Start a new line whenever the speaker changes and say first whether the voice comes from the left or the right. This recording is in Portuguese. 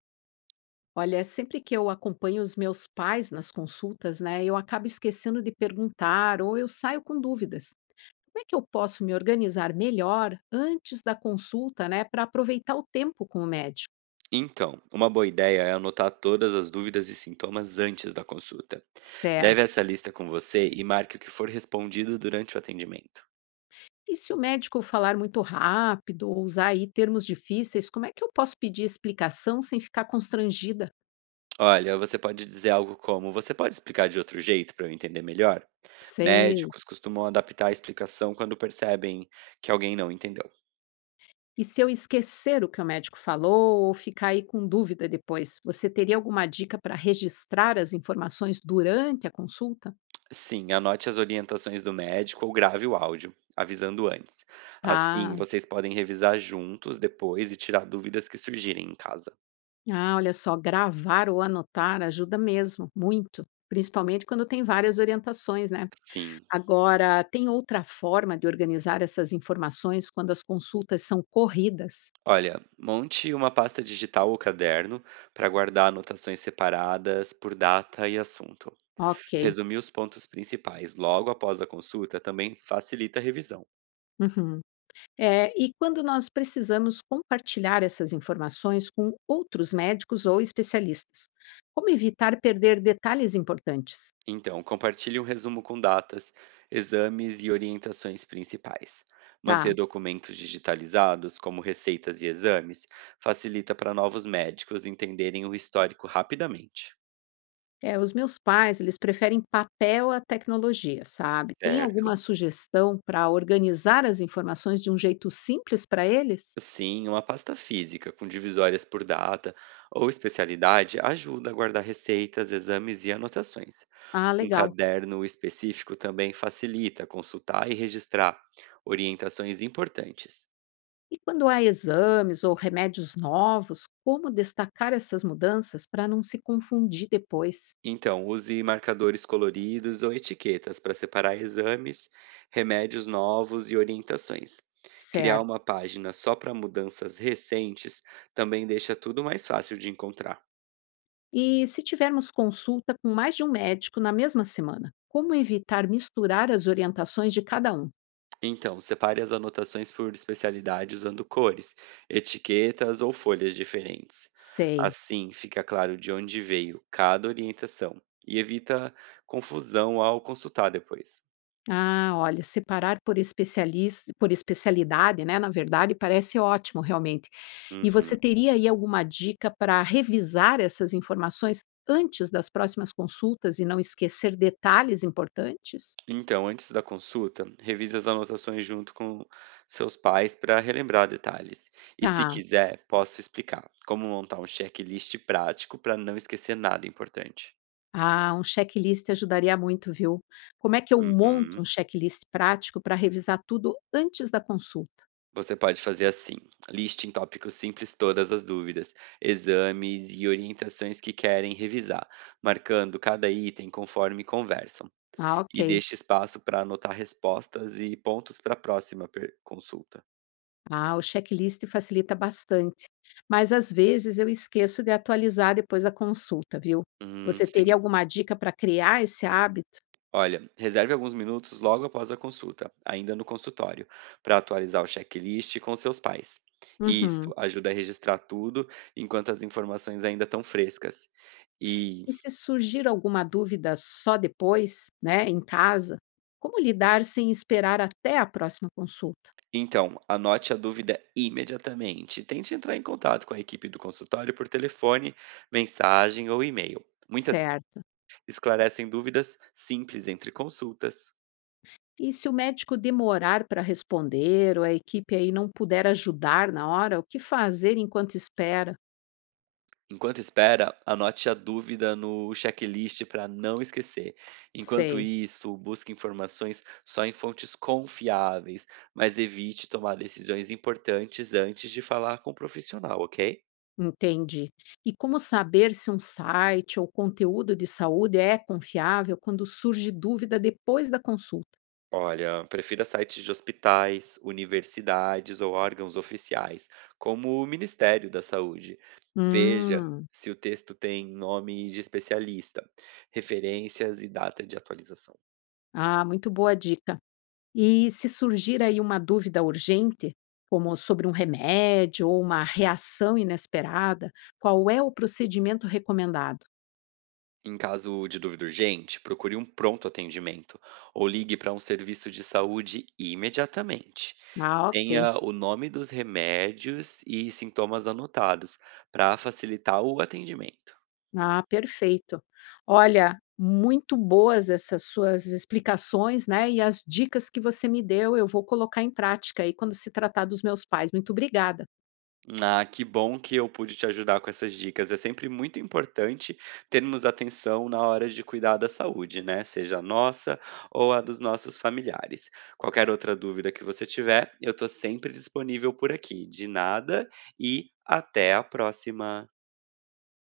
left: Olha, sempre que eu acompanho os meus pais nas consultas, né, eu acabo esquecendo de perguntar ou eu saio com dúvidas. Como é que eu posso me organizar melhor antes da consulta, né, para aproveitar o tempo com o médico?
right: Então, uma boa ideia é anotar todas as dúvidas e sintomas antes da consulta. Leve
left: Certo.
right: essa lista com você e marque o que for respondido durante o atendimento.
left: E se o médico falar muito rápido ou usar aí termos difíceis, como é que eu posso pedir explicação sem ficar constrangida?
right: Olha, você pode dizer algo como: Você pode explicar de outro jeito para eu entender melhor?
left: Sei.
right: Médicos costumam adaptar a explicação quando percebem que alguém não entendeu.
left: E se eu esquecer o que o médico falou ou ficar aí com dúvida depois, você teria alguma dica para registrar as informações durante a consulta?
right: Sim, anote as orientações do médico ou grave o áudio, avisando antes. Assim,
left: Tá.
right: vocês podem revisar juntos depois e tirar dúvidas que surgirem em casa.
left: Ah, olha só, gravar ou anotar ajuda mesmo, muito. Principalmente quando tem várias orientações, né?
right: Sim.
left: Agora, tem outra forma de organizar essas informações quando as consultas são corridas?
right: Olha, monte uma pasta digital ou caderno para guardar anotações separadas por data e assunto.
left: Ok.
right: Resumir os pontos principais logo após a consulta também facilita a revisão.
left: Uhum. É, e quando nós precisamos compartilhar essas informações com outros médicos ou especialistas? Como evitar perder detalhes importantes?
right: Então, compartilhe um resumo com datas, exames e orientações principais.
left: Tá.
right: Manter documentos digitalizados, como receitas e exames, facilita para novos médicos entenderem o histórico rapidamente.
left: É, os meus pais, eles preferem papel à tecnologia, sabe? Tem alguma
right: Certo?
left: sugestão para organizar as informações de um jeito simples para eles?
right: Sim, uma pasta física com divisórias por data ou especialidade ajuda a guardar receitas, exames e anotações.
left: Ah,
right: Um
left: legal.
right: caderno específico também facilita consultar e registrar orientações importantes.
left: E quando há exames ou remédios novos, como destacar essas mudanças para não se confundir depois?
right: Então, use marcadores coloridos ou etiquetas para separar exames, remédios novos e orientações. Criar
left: Certo.
right: uma página só para mudanças recentes também deixa tudo mais fácil de encontrar.
left: E se tivermos consulta com mais de um médico na mesma semana, como evitar misturar as orientações de cada um?
right: Então, separe as anotações por especialidade usando cores, etiquetas ou folhas diferentes.
left: Sei.
right: Assim, fica claro de onde veio cada orientação e evita confusão ao consultar depois.
left: Ah, olha, separar por especialista, por especialidade, né? Na verdade, parece ótimo, realmente. E você
right: Uhum.
left: teria aí alguma dica para revisar essas informações antes das próximas consultas e não esquecer detalhes importantes?
right: Então, antes da consulta, revise as anotações junto com seus pais para relembrar detalhes. E se
left: Tá.
right: quiser, posso explicar como montar um checklist prático para não esquecer nada importante.
left: Ah, um checklist ajudaria muito, viu? Como é que eu monto
right: Uhum.
left: um checklist prático para revisar tudo antes da consulta?
right: Você pode fazer assim: liste em tópicos simples todas as dúvidas, exames e orientações que querem revisar, marcando cada item conforme conversam.
left: Ah,
right: E
left: ok.
right: deixe espaço para anotar respostas e pontos para a próxima consulta.
left: Ah, o checklist facilita bastante. Mas às vezes eu esqueço de atualizar depois da consulta, viu? Você teria
right: Sim.
left: alguma dica para criar esse hábito?
right: Olha, reserve alguns minutos logo após a consulta, ainda no consultório, para atualizar o checklist com seus pais. E
left: Uhum.
right: isso ajuda a registrar tudo enquanto as informações ainda estão frescas. E
left: E se surgir alguma dúvida só depois, né, em casa, como lidar sem esperar até a próxima consulta?
right: Então, anote a dúvida imediatamente. Tente entrar em contato com a equipe do consultório por telefone, mensagem ou e-mail. Muitas
left: Certo.
right: esclarecem dúvidas simples entre consultas.
left: E se o médico demorar para responder ou a equipe aí não puder ajudar na hora, o que fazer enquanto espera?
right: Enquanto espera, anote a dúvida no checklist para não esquecer. Enquanto
left: Sei.
right: isso, busque informações só em fontes confiáveis, mas evite tomar decisões importantes antes de falar com o profissional, ok?
left: Entendi. E como saber se um site ou conteúdo de saúde é confiável quando surge dúvida depois da consulta?
right: Olha, prefira sites de hospitais, universidades ou órgãos oficiais, como o Ministério da Saúde. Veja
left: Hum,
right: se o texto tem nome de especialista, referências e data de atualização.
left: ah, muito boa dica. E se surgir aí uma dúvida urgente, como sobre um remédio ou uma reação inesperada, qual é o procedimento recomendado?
right: Em caso de dúvida urgente, procure um pronto atendimento ou ligue para um serviço de saúde imediatamente.
left: Ah, ok.
right: Tenha o nome dos remédios e sintomas anotados para facilitar o atendimento.
left: Ah, perfeito. Olha, muito boas essas suas explicações, né? E as dicas que você me deu, eu vou colocar em prática aí quando se tratar dos meus pais. Muito obrigada.
right: Ah, que bom que eu pude te ajudar com essas dicas. É sempre muito importante termos atenção na hora de cuidar da saúde, né? Seja a nossa ou a dos nossos familiares. Qualquer outra dúvida que você tiver, eu estou sempre disponível por aqui. De nada e até a próxima.